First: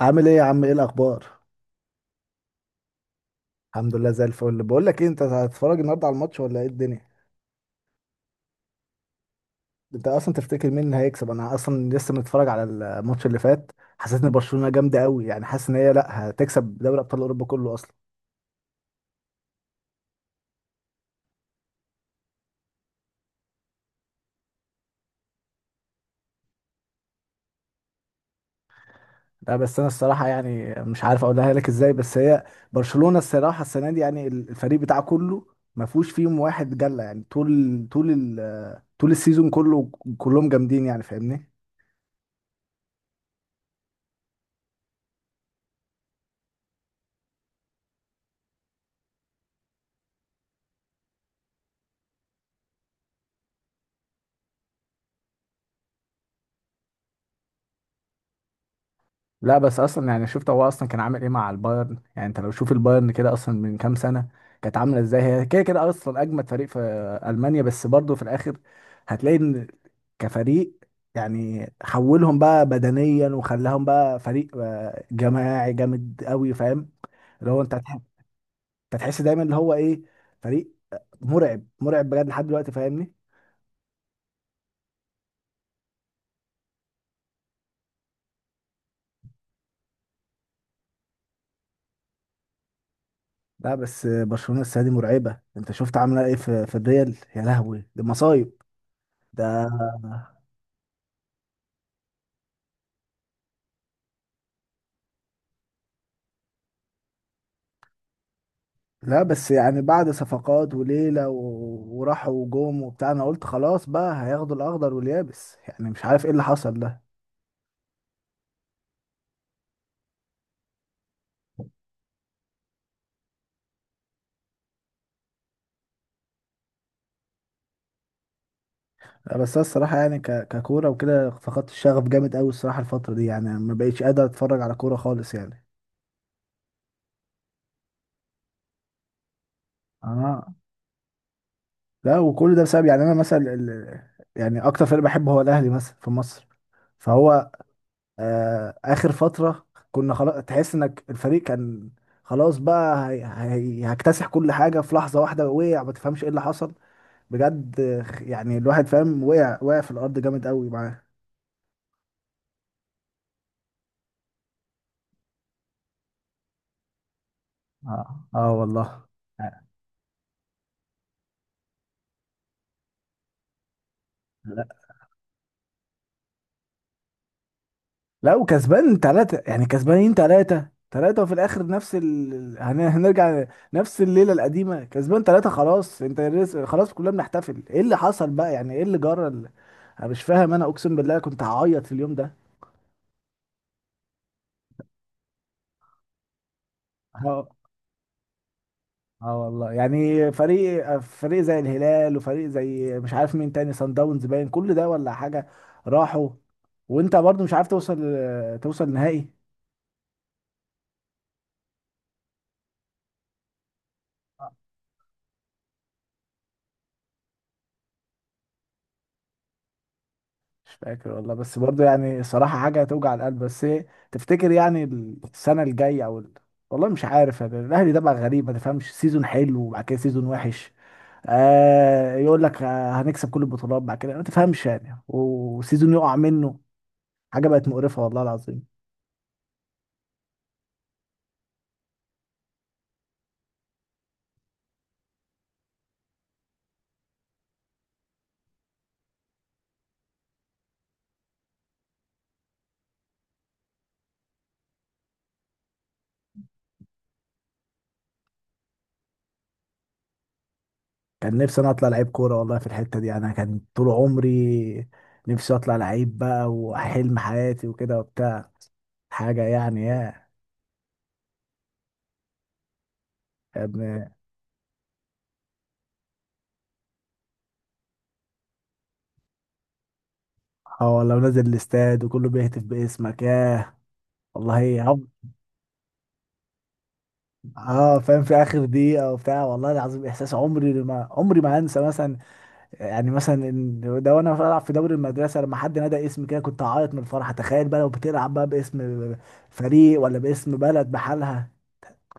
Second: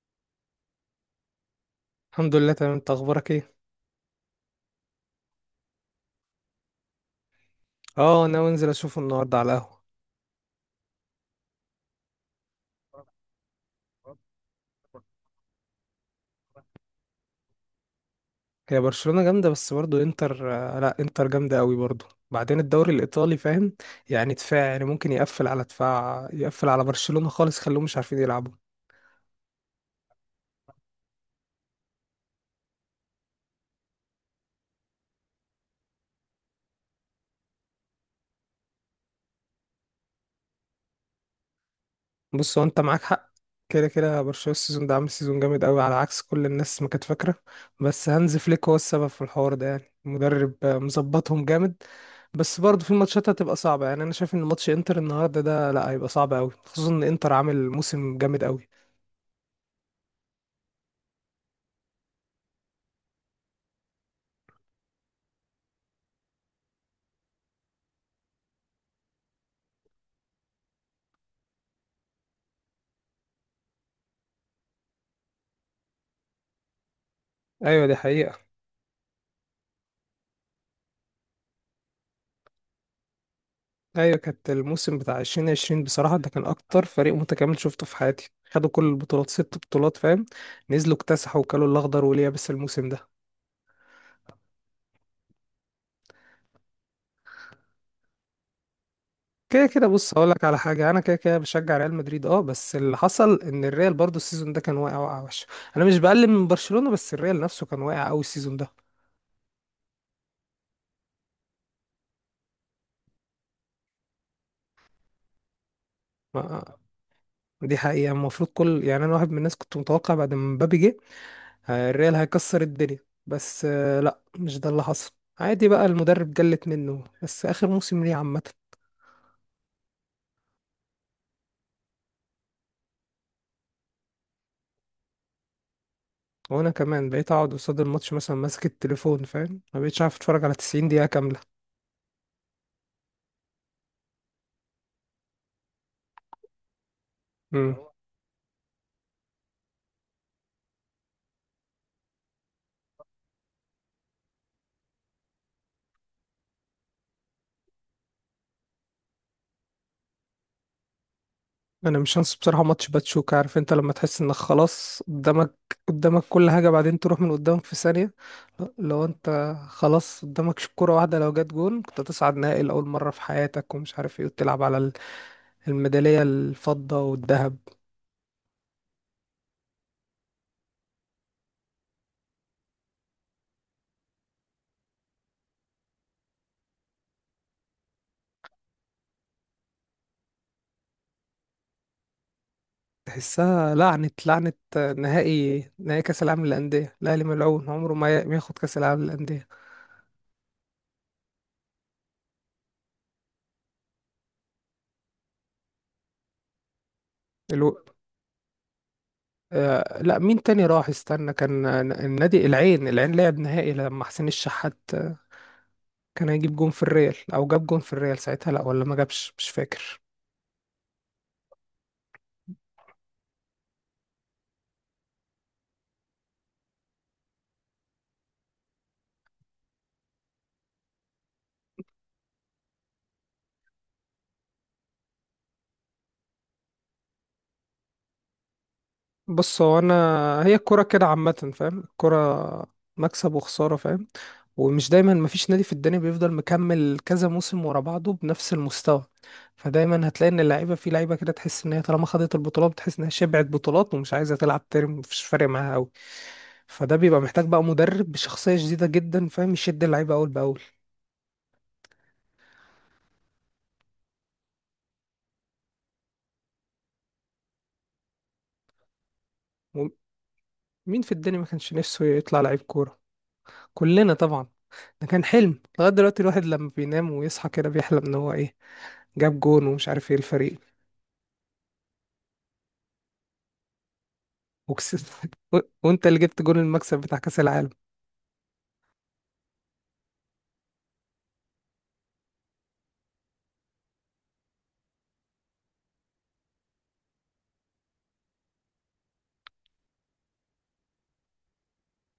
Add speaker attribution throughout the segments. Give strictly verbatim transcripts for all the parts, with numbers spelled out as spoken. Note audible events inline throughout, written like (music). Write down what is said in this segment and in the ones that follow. Speaker 1: عامل ايه يا عم؟ ايه الاخبار؟
Speaker 2: الحمد لله، تمام. انت اخبارك ايه؟
Speaker 1: الحمد لله زي الفل. بقول لك ايه، انت هتتفرج النهارده على الماتش ولا ايه الدنيا؟
Speaker 2: اه، ناوي انزل اشوفه النهارده على القهوه.
Speaker 1: انت اصلا تفتكر مين اللي هيكسب؟ انا اصلا لسه متفرج على الماتش اللي فات. حسيت ان برشلونة جامده قوي، يعني حاسس ان هي لا هتكسب دوري ابطال اوروبا كله اصلا.
Speaker 2: هي برشلونه جامده، بس برضو انتر آه، لا، انتر جامده قوي برضو. بعدين الدوري الايطالي، فاهم؟ يعني دفاع، يعني ممكن يقفل على دفاع، يقفل على برشلونه خالص، خلوهم مش عارفين يلعبوا.
Speaker 1: لا بس انا الصراحه يعني مش عارف اقولها لك ازاي، بس هي برشلونة الصراحه السنه دي يعني الفريق بتاعه كله ما فيهوش فيهم واحد جله، يعني طول طول ال- طول السيزون كله كلهم جامدين، يعني فاهمني.
Speaker 2: بص، هو انت معاك حق. كده كده، برشلونة السيزون ده عامل سيزون جامد قوي على عكس كل الناس ما كانت فاكرة. بس هانز فليك هو السبب في الحوار ده، يعني مدرب آه، مظبطهم جامد. بس برضه في ماتشات هتبقى صعبة، يعني انا شايف ان ماتش انتر النهاردة ده، لا، هيبقى صعب قوي، خصوصا ان انتر عامل موسم جامد قوي.
Speaker 1: لا بس اصلا يعني شفت هو اصلا كان عامل ايه مع البايرن؟ يعني انت لو شوف البايرن كده اصلا من كام سنه كانت عامله ازاي، هي كده كده اصلا اجمد فريق في المانيا، بس برضه في الاخر هتلاقي ان كفريق يعني حولهم بقى بدنيا وخلاهم بقى فريق آه، جماعي جامد قوي، فاهم؟ اللي هو انت
Speaker 2: ايوه، دي
Speaker 1: هتح-
Speaker 2: حقيقة.
Speaker 1: انت هتحس دايما اللي هو ايه، فريق مرعب مرعب بجد لحد دلوقتي، فاهمني.
Speaker 2: ايوه، كانت الموسم بتاع الفين وعشرين بصراحة، ده كان اكتر فريق متكامل شفته في حياتي. خدوا كل البطولات، ست بطولات، فاهم؟ نزلوا اكتسحوا وكلوا الاخضر واليابس الموسم ده.
Speaker 1: لا بس برشلونه السنه دي مرعبه، انت شفت عامله ايه في في الريال؟ يا لهوي دي مصايب
Speaker 2: كده
Speaker 1: ده.
Speaker 2: كده، بص، هقول لك على حاجه. انا كده كده بشجع ريال مدريد، اه، بس اللي حصل ان الريال برضو السيزون ده كان واقع واقع وحش. انا مش بقلل من برشلونه، بس الريال نفسه كان واقع قوي السيزون ده.
Speaker 1: لا بس يعني بعد صفقات وليلة و- وراحوا وجوم وبتاع، انا قلت خلاص بقى هياخدوا الاخضر واليابس، يعني مش عارف ايه اللي
Speaker 2: ما،
Speaker 1: حصل ده.
Speaker 2: دي حقيقه. المفروض كل، يعني، انا واحد من الناس كنت متوقع بعد ما مبابي جه. آه، الريال هيكسر الدنيا. بس آه، لا، مش ده اللي حصل. عادي بقى، المدرب جلت منه بس اخر موسم ليه عامه.
Speaker 1: لا بس أنا الصراحة يعني ك... ككورة وكده فقدت الشغف جامد قوي الصراحة الفترة دي، يعني ما بقيتش قادر اتفرج على كورة خالص يعني.
Speaker 2: وانا كمان بقيت اقعد قصاد الماتش مثلا ماسك التليفون، فاهم، ما بقتش عارف اتفرج
Speaker 1: اه.
Speaker 2: على تسعين دقيقة دقيقه كامله.
Speaker 1: لا وكل ده بسبب، يعني انا مثلا ال...، يعني اكتر فريق بحبه هو الاهلي مثلا في مصر، فهو آه اخر فترة كنا خلاص، تحس انك الفريق كان خلاص بقى هي... هي... هيكتسح كل حاجة في لحظة واحدة، وقع ما تفهمش ايه اللي حصل بجد. يعني الواحد فاهم، وقع وقع في الارض جامد قوي معاه.
Speaker 2: انا مش هنسى بصراحه ماتش باتشوكا. عارف انت لما تحس انك خلاص قدامك، قدامك كل حاجه، بعدين تروح من قدامك في
Speaker 1: اه
Speaker 2: ثانيه؟
Speaker 1: اه والله.
Speaker 2: لو انت خلاص قدامك ش- كره واحده لو جت جون، كنت تصعد نهائي لاول مره في حياتك ومش عارف ايه، وتلعب
Speaker 1: لا
Speaker 2: على ال- الميداليه الفضه والذهب.
Speaker 1: لا وكسبان تلاتة، يعني كسبانين تلاتة تلاتة، وفي الآخر نفس ال... ال- هن- هنرجع نفس الليلة القديمة، كسبان تلاتة خلاص انت رز- خلاص كلنا بنحتفل، ايه اللي حصل بقى؟ يعني ايه اللي جرى ال- انا مش فاهم، انا اقسم بالله كنت هعيط في اليوم
Speaker 2: تحسها لعنه لعنه. نهائي نهائي كاس العالم للانديه، الاهلي
Speaker 1: ده.
Speaker 2: ملعون عمره ما ي- ما ياخد كاس العالم
Speaker 1: اه
Speaker 2: للانديه.
Speaker 1: والله يعني فريق فريق زي الهلال وفريق زي مش عارف مين تاني، صن داونز، باين كل ده ولا حاجة، راحوا، وانت برضو مش عارف
Speaker 2: الو...
Speaker 1: توصل توصل نهائي.
Speaker 2: آه لا، مين تاني راح؟ استنى، كان النادي العين العين لعب نهائي لما حسين الشحات كان هيجيب جون في الريال، او جاب جون في الريال ساعتها، لا ولا ما جابش، مش فاكر.
Speaker 1: مش فاكر والله، بس برضو يعني صراحة حاجة توجع القلب. بس ايه تفتكر يعني السنة الجاية او ال- والله مش عارف، يعني الاهلي ده بقى غريب، ما تفهمش سيزون حلو وبعد كده سيزون وحش. آه يقول لك آه هنكسب كل البطولات، بعد كده ما تفهمش يعني، وسيزون يقع منه، حاجة بقت مقرفة والله العظيم.
Speaker 2: بص، هو انا، هي الكرة كده عامة، فاهم؟ الكرة مكسب وخسارة، فاهم. ومش دايما، مفيش نادي في الدنيا بيفضل مكمل كذا موسم ورا بعضه بنفس المستوى. فدايما هتلاقي ان اللعيبة، في لعيبة كده تحس ان هي طالما خدت البطولات بتحس انها شبعت بطولات ومش عايزة تلعب تاني، مفيش فارق معاها قوي. فده بيبقى محتاج بقى مدرب بشخصية جديدة جدا، فاهم، يشد اللعيبة اول باول.
Speaker 1: كان نفسي انا اطلع لعيب كوره والله في الحته دي، انا كان طول عمري نفسي اطلع لعيب بقى، وحلم حياتي وكده وبتاع حاجه يعني، يا
Speaker 2: ومين في الدنيا ما كانش نفسه يطلع لعيب كورة؟
Speaker 1: يا ابني.
Speaker 2: كلنا طبعا. ده كان حلم. لغاية دلوقتي الواحد لما بينام ويصحى كده بيحلم ان هو ايه، جاب جون ومش عارف ايه الفريق.
Speaker 1: اه والله، ونازل الاستاد وكله بيهتف باسمك، ياه والله هم-
Speaker 2: وكسبت (laughs) و- وانت اللي جبت جون المكسب بتاع كأس العالم.
Speaker 1: اه فاهم، في اخر دقيقه وبتاع، والله العظيم احساس عمري ما عمري ما انسى مثلا، يعني مثلا إن ده وانا بلعب في دوري المدرسه لما حد نادى اسمي كده كنت هعيط من الفرحه، تخيل بقى لو بتلعب بقى باسم فريق ولا باسم بلد بحالها.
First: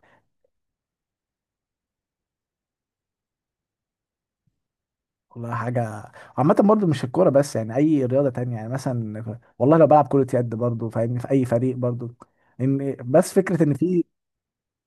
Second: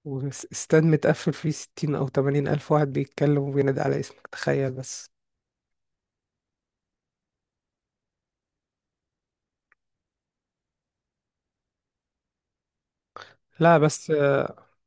Speaker 2: واستاد متقفل فيه ستين او تمانين الف واحد بيتكلم وبينادي على اسمك، تخيل بس.
Speaker 1: والله حاجة. عامة برضو مش الكورة بس، يعني أي رياضة تانية، يعني مثلا والله لو بلعب كرة يد برضو فاهمني في أي فريق برضو إن، بس فكرة إن
Speaker 2: لا،
Speaker 1: في،
Speaker 2: بس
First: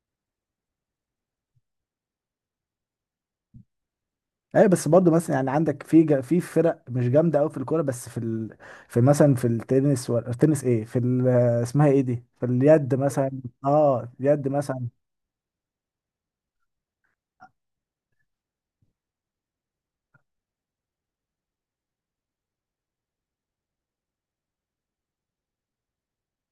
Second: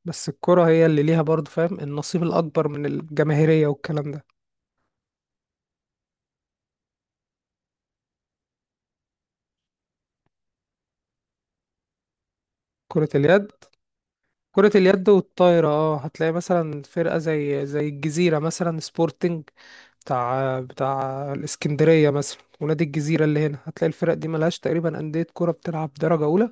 Speaker 2: بس الكرة هي اللي ليها برضه، فاهم، النصيب الأكبر من الجماهيرية والكلام ده.
Speaker 1: أي بس برضو مثلا يعني عندك في جا- في فرق مش جامدة أوي في الكورة، بس في ال...، في مثلا في التنس و... التنس إيه، في ال... اسمها إيه دي، في اليد
Speaker 2: كرة
Speaker 1: مثلا.
Speaker 2: اليد.
Speaker 1: أه اليد
Speaker 2: كرة
Speaker 1: مثلا.
Speaker 2: اليد والطايرة، اه، هتلاقي مثلا فرقة زي زي الجزيرة مثلا، سبورتنج بتاع بتاع الإسكندرية مثلا، ونادي الجزيرة اللي هنا. هتلاقي الفرق دي ملهاش تقريبا أندية كرة بتلعب درجة أولى.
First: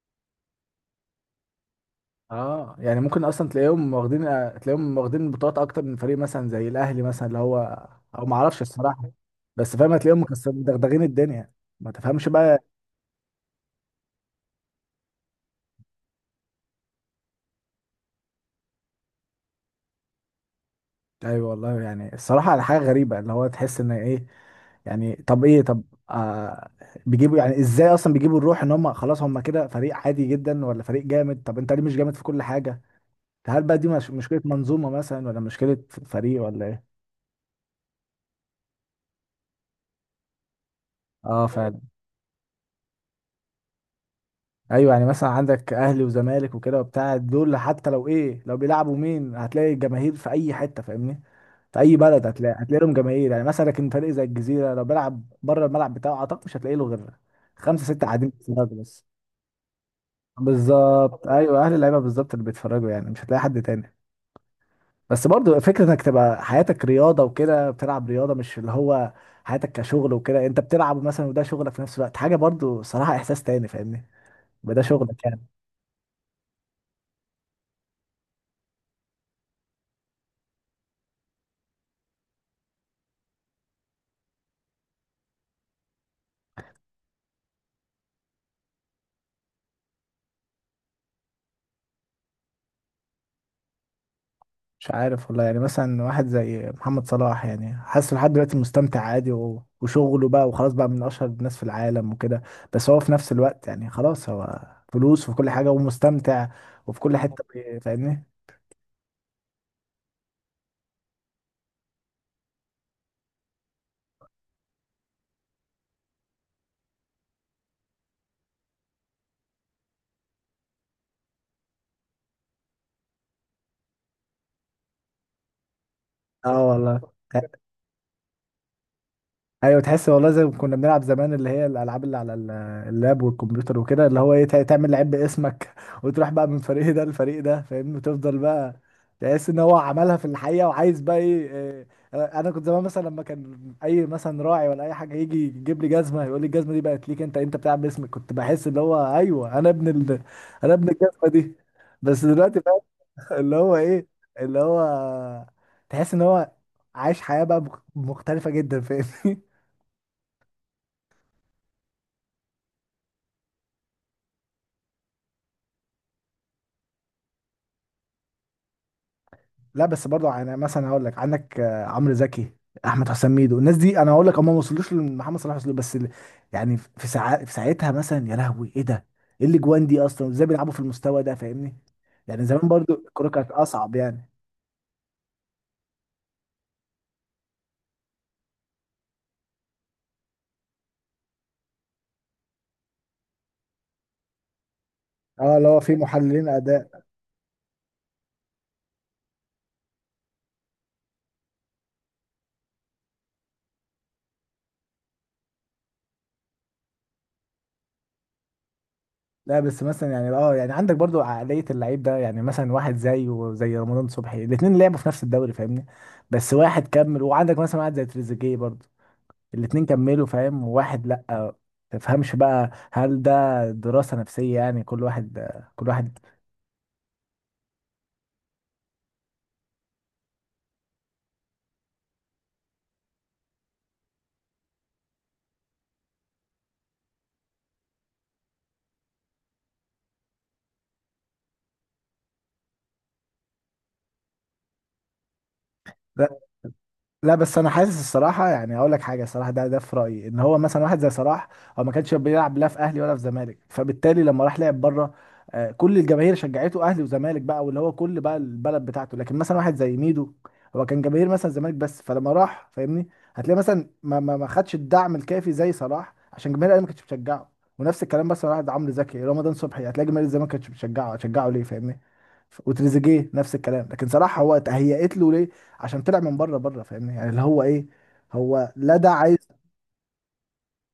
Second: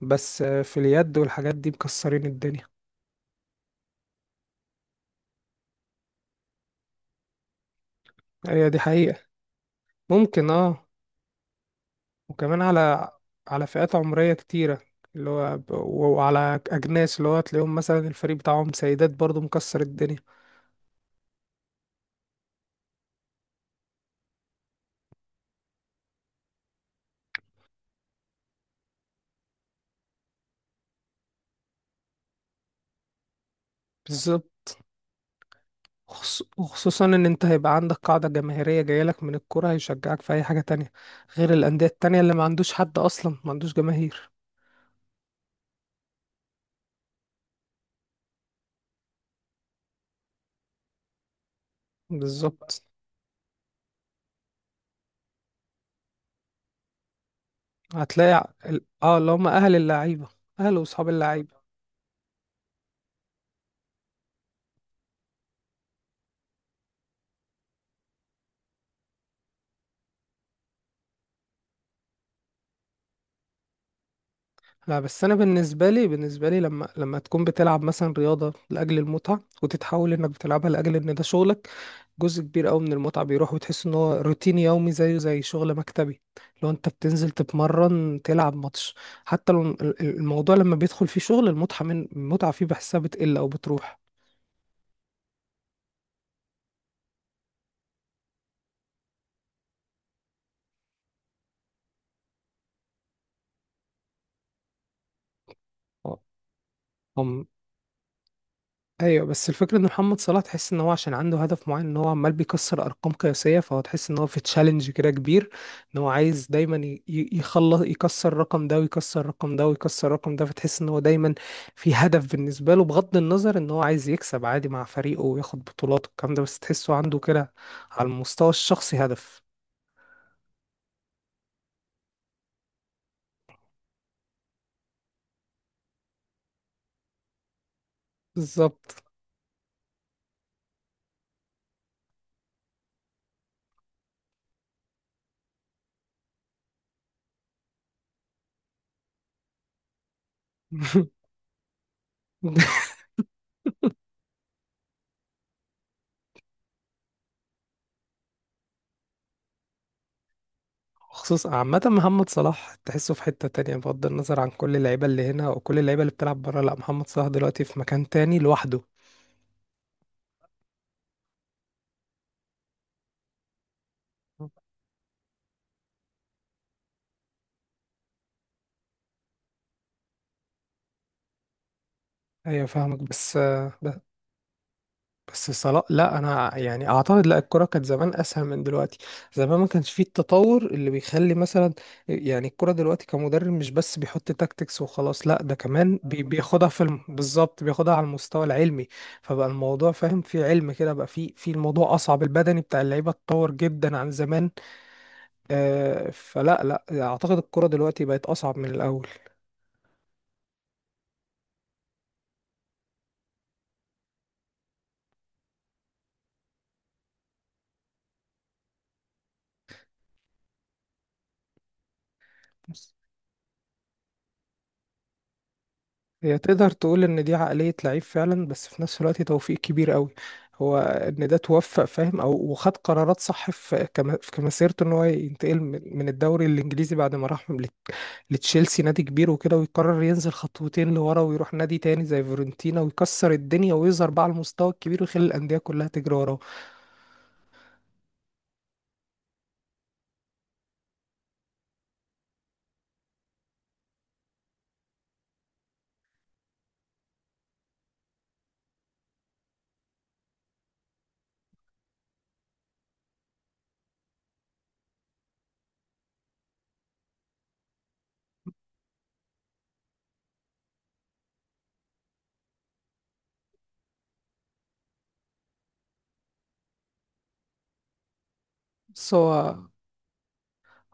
Speaker 2: بس آه، في اليد والحاجات دي مكسرين الدنيا.
Speaker 1: اه يعني ممكن اصلا تلاقيهم واخدين تلاقيهم واخدين بطولات اكتر من فريق مثلا زي الاهلي، مثلا اللي هو او ما اعرفش
Speaker 2: هي دي
Speaker 1: الصراحه،
Speaker 2: حقيقة.
Speaker 1: بس فاهم هتلاقيهم
Speaker 2: ممكن،
Speaker 1: مكسبين
Speaker 2: اه.
Speaker 1: مدغدغين الدنيا، ما تفهمش
Speaker 2: وكمان
Speaker 1: بقى.
Speaker 2: على على فئات عمرية كتيرة، اللي هو ب- وعلى أجناس، اللي هو تلاقيهم مثلا الفريق بتاعهم سيدات برضو مكسر الدنيا.
Speaker 1: ايوه والله، يعني الصراحه على حاجه غريبه اللي هو تحس ان ايه، يعني طب ايه طب آه، بيجيبوا يعني ازاي اصلا بيجيبوا الروح، ان هم خلاص هم كده فريق عادي جدا ولا فريق جامد؟ طب انت ليه مش جامد في كل حاجه؟ هل بقى دي مش مشكله
Speaker 2: بالظبط.
Speaker 1: منظومه مثلا ولا مشكله
Speaker 2: خص-
Speaker 1: فريق، ولا ايه؟
Speaker 2: وخصوصا ان انت هيبقى عندك قاعدة جماهيرية جايلك من الكرة هيشجعك في اي حاجة تانية،
Speaker 1: اه
Speaker 2: غير
Speaker 1: فعلا.
Speaker 2: الاندية التانية اللي ما عندوش حد اصلا، ما عندوش جماهير.
Speaker 1: ايوه يعني مثلا عندك اهلي وزمالك وكده وبتاع، دول حتى لو ايه لو بيلعبوا مين هتلاقي الجماهير في اي حته، فاهمني، في اي بلد هتلاقي هتلاقي
Speaker 2: بالظبط.
Speaker 1: لهم جماهير، يعني مثلا. لكن فريق زي الجزيره لو بيلعب بره الملعب بتاعه، اعتقد مش هتلاقي له غير خمسه سته قاعدين
Speaker 2: هتلاقي ع-
Speaker 1: بيتفرجوا
Speaker 2: ال-
Speaker 1: بس.
Speaker 2: اه اللي هم اهل اللعيبة. اهل واصحاب
Speaker 1: بالظبط
Speaker 2: اللعيبة.
Speaker 1: ايوه اهل اللعيبه بالظبط اللي بيتفرجوا، يعني مش هتلاقي حد تاني. بس برضو فكره انك تبقى حياتك رياضه وكده بتلعب رياضه، مش اللي هو حياتك كشغل وكده، انت بتلعب مثلا وده شغلك في نفس الوقت، حاجه برضو صراحه احساس تاني فاهمني، يبقى ده
Speaker 2: لا، بس
Speaker 1: شغلك
Speaker 2: انا
Speaker 1: يعني.
Speaker 2: بالنسبه لي بالنسبه لي، لما لما تكون بتلعب مثلا رياضه لاجل المتعه وتتحول انك بتلعبها لاجل ان ده شغلك، جزء كبير قوي من المتعه بيروح، وتحس ان هو روتين يومي زيه زي شغل مكتبي. لو انت بتنزل تتمرن تلعب ماتش، حتى لو ال- ال- الموضوع لما بيدخل فيه شغل، المتعه من المتعه فيه بحسها بتقل او
Speaker 1: مش عارف والله، يعني مثلا واحد زي محمد صلاح، يعني حاسس لحد دلوقتي مستمتع عادي و- وشغله بقى وخلاص بقى من اشهر الناس في العالم وكده، بس هو في نفس الوقت يعني خلاص هو فلوس وفي كل حاجة
Speaker 2: بتروح.
Speaker 1: ومستمتع وفي كل حتة بي- فاهمني.
Speaker 2: ايوه، بس الفكره ان محمد صلاح تحس ان هو عشان عنده هدف معين، ان هو عمال بيكسر ارقام قياسيه، فهو تحس ان هو في تشالنج كده كبير. ان هو عايز دايما ي- ي- يخلص يكسر الرقم ده ويكسر الرقم ده ويكسر الرقم ده، فتحس ان هو دايما في هدف بالنسبه له، بغض النظر ان هو عايز يكسب عادي مع فريقه وياخد بطولات والكلام ده، بس
Speaker 1: اه
Speaker 2: تحسه
Speaker 1: والله.
Speaker 2: عنده كده على المستوى الشخصي هدف.
Speaker 1: ايوه تحس والله زي ما كنا بنلعب زمان، اللي هي الالعاب اللي على ال- اللاب والكمبيوتر وكده، اللي هو ايه تع- تعمل لعيب باسمك (laughs) وتروح بقى من فريق ده لفريق ده فاهمني، وتفضل بقى
Speaker 2: بالظبط.
Speaker 1: تحس ان هو عملها في الحقيقه، وعايز بقى ايه. إيه، انا كنت زمان مثلا لما كان اي مثلا راعي ولا اي حاجه يجي يجيب لي جزمه يقول لي الجزمه دي بقت ليك، انت انت بتلعب باسمك، كنت بحس اللي هو ايوه انا ابن ال... انا ابن الجزمه
Speaker 2: (laughs)
Speaker 1: دي، بس دلوقتي بقى (laughs) اللي هو ايه اللي هو تحس ان هو عايش حياه بقى مخ- مختلفه جدا فاهمني.
Speaker 2: خصوصا عامة، محمد صلاح تحسه في حتة تانية بغض النظر عن كل اللعيبة اللي هنا وكل اللعيبة اللي بتلعب برا. لا، محمد صلاح دلوقتي في مكان تاني لوحده.
Speaker 1: لا بس برضه يعني مثلا هقول لك عندك آه، عمرو زكي، احمد حسام ميدو، الناس دي انا هقول لك هم ما وصلوش لمحمد صلاح، وصلوا بس ال- يعني في ساعات، في ساعتها مثلا يا لهوي ايه ده، ايه الاجوان دي اصلا ازاي بيلعبوا في المستوى ده فاهمني؟ يعني
Speaker 2: أيوة،
Speaker 1: زمان برضه
Speaker 2: فاهمك،
Speaker 1: الكوره
Speaker 2: بس
Speaker 1: كانت اصعب
Speaker 2: ب-
Speaker 1: يعني.
Speaker 2: بس صلاح، لا أنا يعني أعتقد لا، الكرة كانت زمان أسهل من دلوقتي. زمان ما كانش فيه التطور اللي بيخلي مثلا، يعني الكرة دلوقتي كمدرب مش بس بيحط تاكتكس وخلاص، لا ده
Speaker 1: اه اللي هو في
Speaker 2: كمان بي-
Speaker 1: محللين
Speaker 2: بياخدها في الم...
Speaker 1: اداء.
Speaker 2: بالظبط بياخدها على المستوى العلمي. فبقى الموضوع، فاهم، فيه علم كده، بقى فيه في الموضوع أصعب. البدني بتاع اللعيبة اتطور جدا عن زمان. آه، فلا، لا اعتقد الكرة دلوقتي بقت اصعب من الاول.
Speaker 1: لا بس مثلا يعني اه، يعني عندك برضه عقليه اللعيب ده، يعني مثلا واحد زي وزي رمضان صبحي، الاثنين لعبوا في نفس الدوري فاهمني، بس واحد كمل، وعندك مثلا واحد زي تريزيجيه برضه، الاتنين كملوا فاهم، وواحد لأ، تفهمش بقى،
Speaker 2: بس
Speaker 1: هل ده دراسة نفسية يعني كل واحد كل واحد.
Speaker 2: هي تقدر تقول ان دي عقلية لعيب فعلا، بس في نفس الوقت توفيق كبير قوي. هو ان ده توفق، فاهم، او وخد قرارات صح في كم- في مسيرته، ان هو ينتقل من من الدوري الانجليزي بعد ما راح لت- لتشيلسي، نادي كبير وكده، ويقرر ينزل خطوتين لورا، ويروح نادي تاني زي فيورنتينا ويكسر الدنيا ويظهر بقى على المستوى الكبير ويخلي الاندية كلها تجري وراه.
Speaker 1: لا بس انا حاسس الصراحه، يعني هقول لك حاجه الصراحه ده ده في رايي ان هو مثلا واحد زي صلاح، هو ما كانش بيلعب لا في اهلي ولا في زمالك، فبالتالي لما راح لعب بره آه، كل الجماهير شجعته، اهلي وزمالك بقى، واللي هو كل بقى البلد بتاعته. لكن مثلا واحد زي ميدو، هو كان جماهير مثلا زمالك بس، فلما راح فاهمني هتلاقي مثلا ما ما ما خدش الدعم الكافي زي صلاح، عشان جماهير الاهلي ما كانتش بتشجعه. ونفس الكلام مثلا واحد عمرو زكي رمضان صبحي، هتلاقي جماهير الزمالك ما كانتش بتشجعه، هتشجعه ليه فاهمني؟ ف- وتريزيجيه نفس الكلام، لكن صلاح هو تهيأت له ليه، عشان طلع من بره بره فاهمني، يعني اللي هو ايه هو، لا ده
Speaker 2: بس
Speaker 1: عايز.
Speaker 2: هو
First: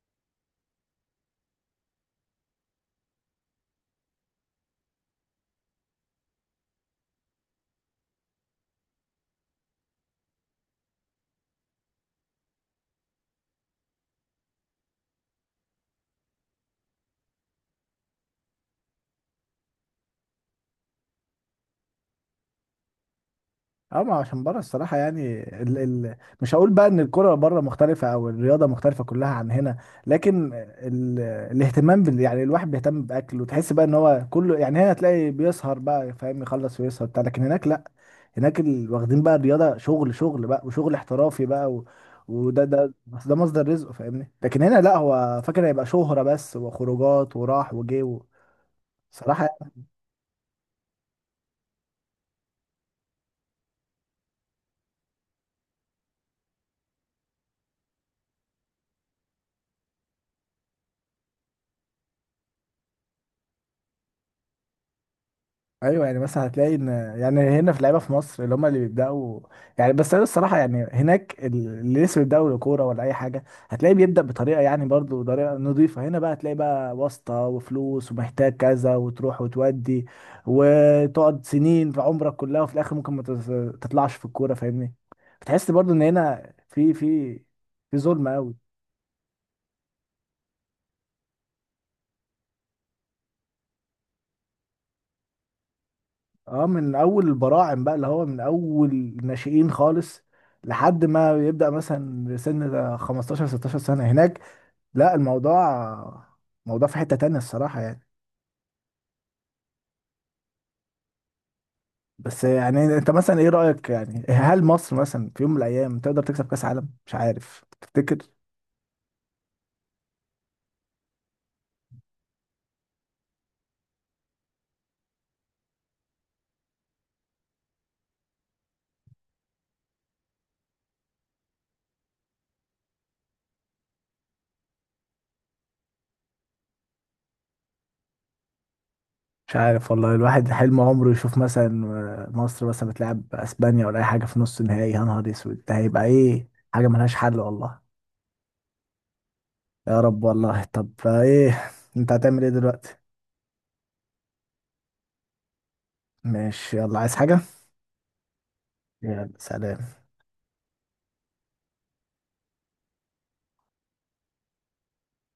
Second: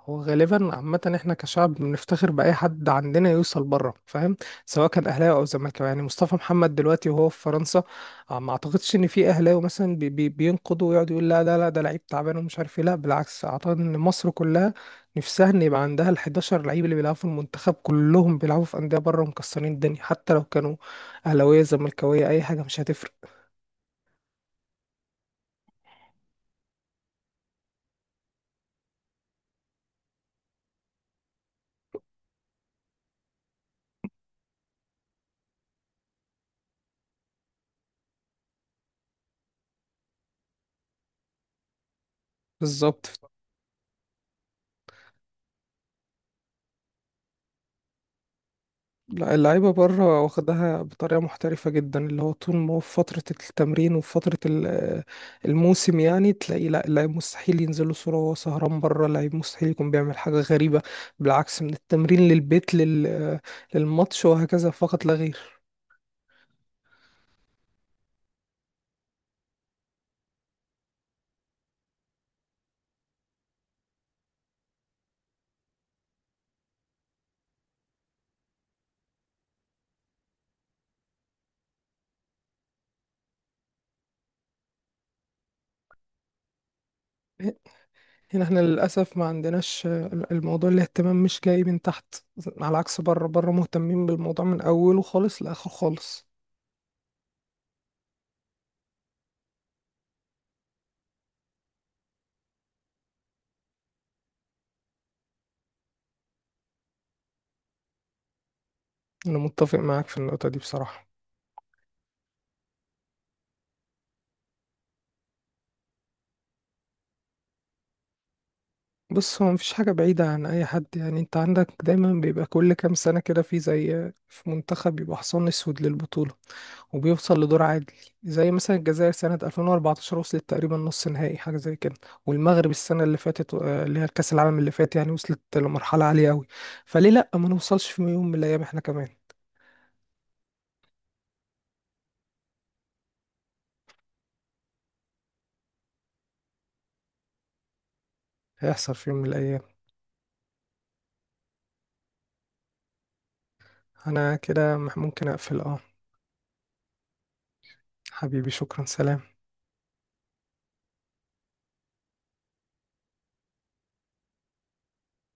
Speaker 2: هو غالبا عامة، احنا كشعب بنفتخر بأي حد عندنا يوصل بره، فاهم. سواء كان أهلاوي أو زملكاوي، يعني مصطفى محمد دلوقتي وهو في فرنسا، آه، ما أعتقدش إن في أهلاوي مثلا بي بي بينقضوا ويقعد يقول لا ده لا ده لعيب تعبان ومش عارف إيه. لا بالعكس، أعتقد إن مصر كلها نفسها إن يبقى عندها ال حداشر لعيب اللي بيلعبوا في المنتخب، كلهم بيلعبوا في أندية بره ومكسرين الدنيا، حتى لو كانوا أهلاوية زملكاوية، أي حاجة مش هتفرق.
Speaker 1: اه ما عشان بره الصراحه يعني ال... ال... مش هقول بقى ان الكره بره مختلفه، او الرياضه مختلفه كلها عن هنا، لكن ال... الاهتمام بال... يعني الواحد بيهتم باكله، تحس بقى ان هو كله يعني هنا تلاقي بيسهر بقى فاهم، يخلص ويسهر بتاع، لكن هناك لا، هناك ال... واخدين بقى الرياضه شغل، شغل بقى وشغل احترافي بقى و... وده ده
Speaker 2: بالظبط.
Speaker 1: بس ده مصدر رزقه فاهمني، لكن هنا لا هو فاكر هيبقى شهره بس وخروجات وراح وجه و...
Speaker 2: لا،
Speaker 1: صراحة.
Speaker 2: اللعيبة بره واخدها بطريقة محترفة جدا، اللي هو طول ما هو في فترة التمرين وفي فترة ال- الموسم، يعني تلاقي، لا، اللعيب مستحيل ينزل له صورة وهو سهران بره، اللعيب مستحيل يكون بيعمل حاجة غريبة. بالعكس، من التمرين للبيت لل... للماتش، وهكذا فقط لا غير.
Speaker 1: ايوه يعني مثلا هتلاقي ان يعني هنا في لعيبه في مصر اللي هم اللي بيبداوا، يعني بس انا الصراحه يعني هناك اللي لسه بيبداوا كوره ولا اي حاجه هتلاقيه بيبدا بطريقه، يعني برضو طريقه نظيفه. هنا بقى هتلاقي بقى واسطه وفلوس ومحتاج كذا، وتروح وتودي، وتقعد سنين في عمرك كلها، وفي الاخر ممكن ما تز- تطلعش في الكوره فاهمني، بتحس برضو ان هنا في في في ظلم
Speaker 2: هنا احنا
Speaker 1: قوي.
Speaker 2: للأسف ما عندناش، الموضوع الاهتمام مش جاي من تحت، على عكس بره. بره مهتمين بالموضوع من أوله خالص لآخر خالص.
Speaker 1: اه من اول البراعم بقى، اللي هو من اول الناشئين خالص لحد ما يبدأ مثلا سن ده خمستاشر ستاشر سنة. هناك لا الموضوع، موضوع في حتة تانية الصراحة يعني.
Speaker 2: أنا متفق معاك في النقطة دي بصراحة.
Speaker 1: بس يعني انت مثلا ايه رأيك، يعني هل مصر مثلا في يوم من الايام تقدر تكسب كأس عالم؟ مش عارف تفتكر.
Speaker 2: بص هو مفيش حاجة بعيدة عن أي حد، يعني أنت عندك دايما بيبقى كل كام سنة كده في، زي في منتخب بيبقى حصان أسود للبطولة وبيوصل لدور عادل. زي مثلا الجزائر سنة ألفين واربعتاشر وصلت تقريبا نص نهائي، حاجة زي كده. والمغرب السنة اللي فاتت، آه، اللي هي الكأس العالم اللي فات، يعني وصلت لمرحلة عالية أوي. فليه لأ ما نوصلش في يوم من الأيام إحنا كمان؟
Speaker 1: مش عارف والله، الواحد حلم عمره يشوف مثلا مصر مثلا بتلعب اسبانيا ولا اي حاجة في نص النهائي، يا نهار اسود ده هيبقى ايه، حاجة ملهاش حل والله.
Speaker 2: هيحصل في يوم من الأيام.
Speaker 1: يا رب والله. طب ايه، انت هتعمل ايه دلوقتي؟
Speaker 2: أنا كده مح- ممكن أقفل، أه.
Speaker 1: ماشي، يلا عايز حاجة؟
Speaker 2: حبيبي، شكرا،
Speaker 1: يلا
Speaker 2: سلام.
Speaker 1: سلام.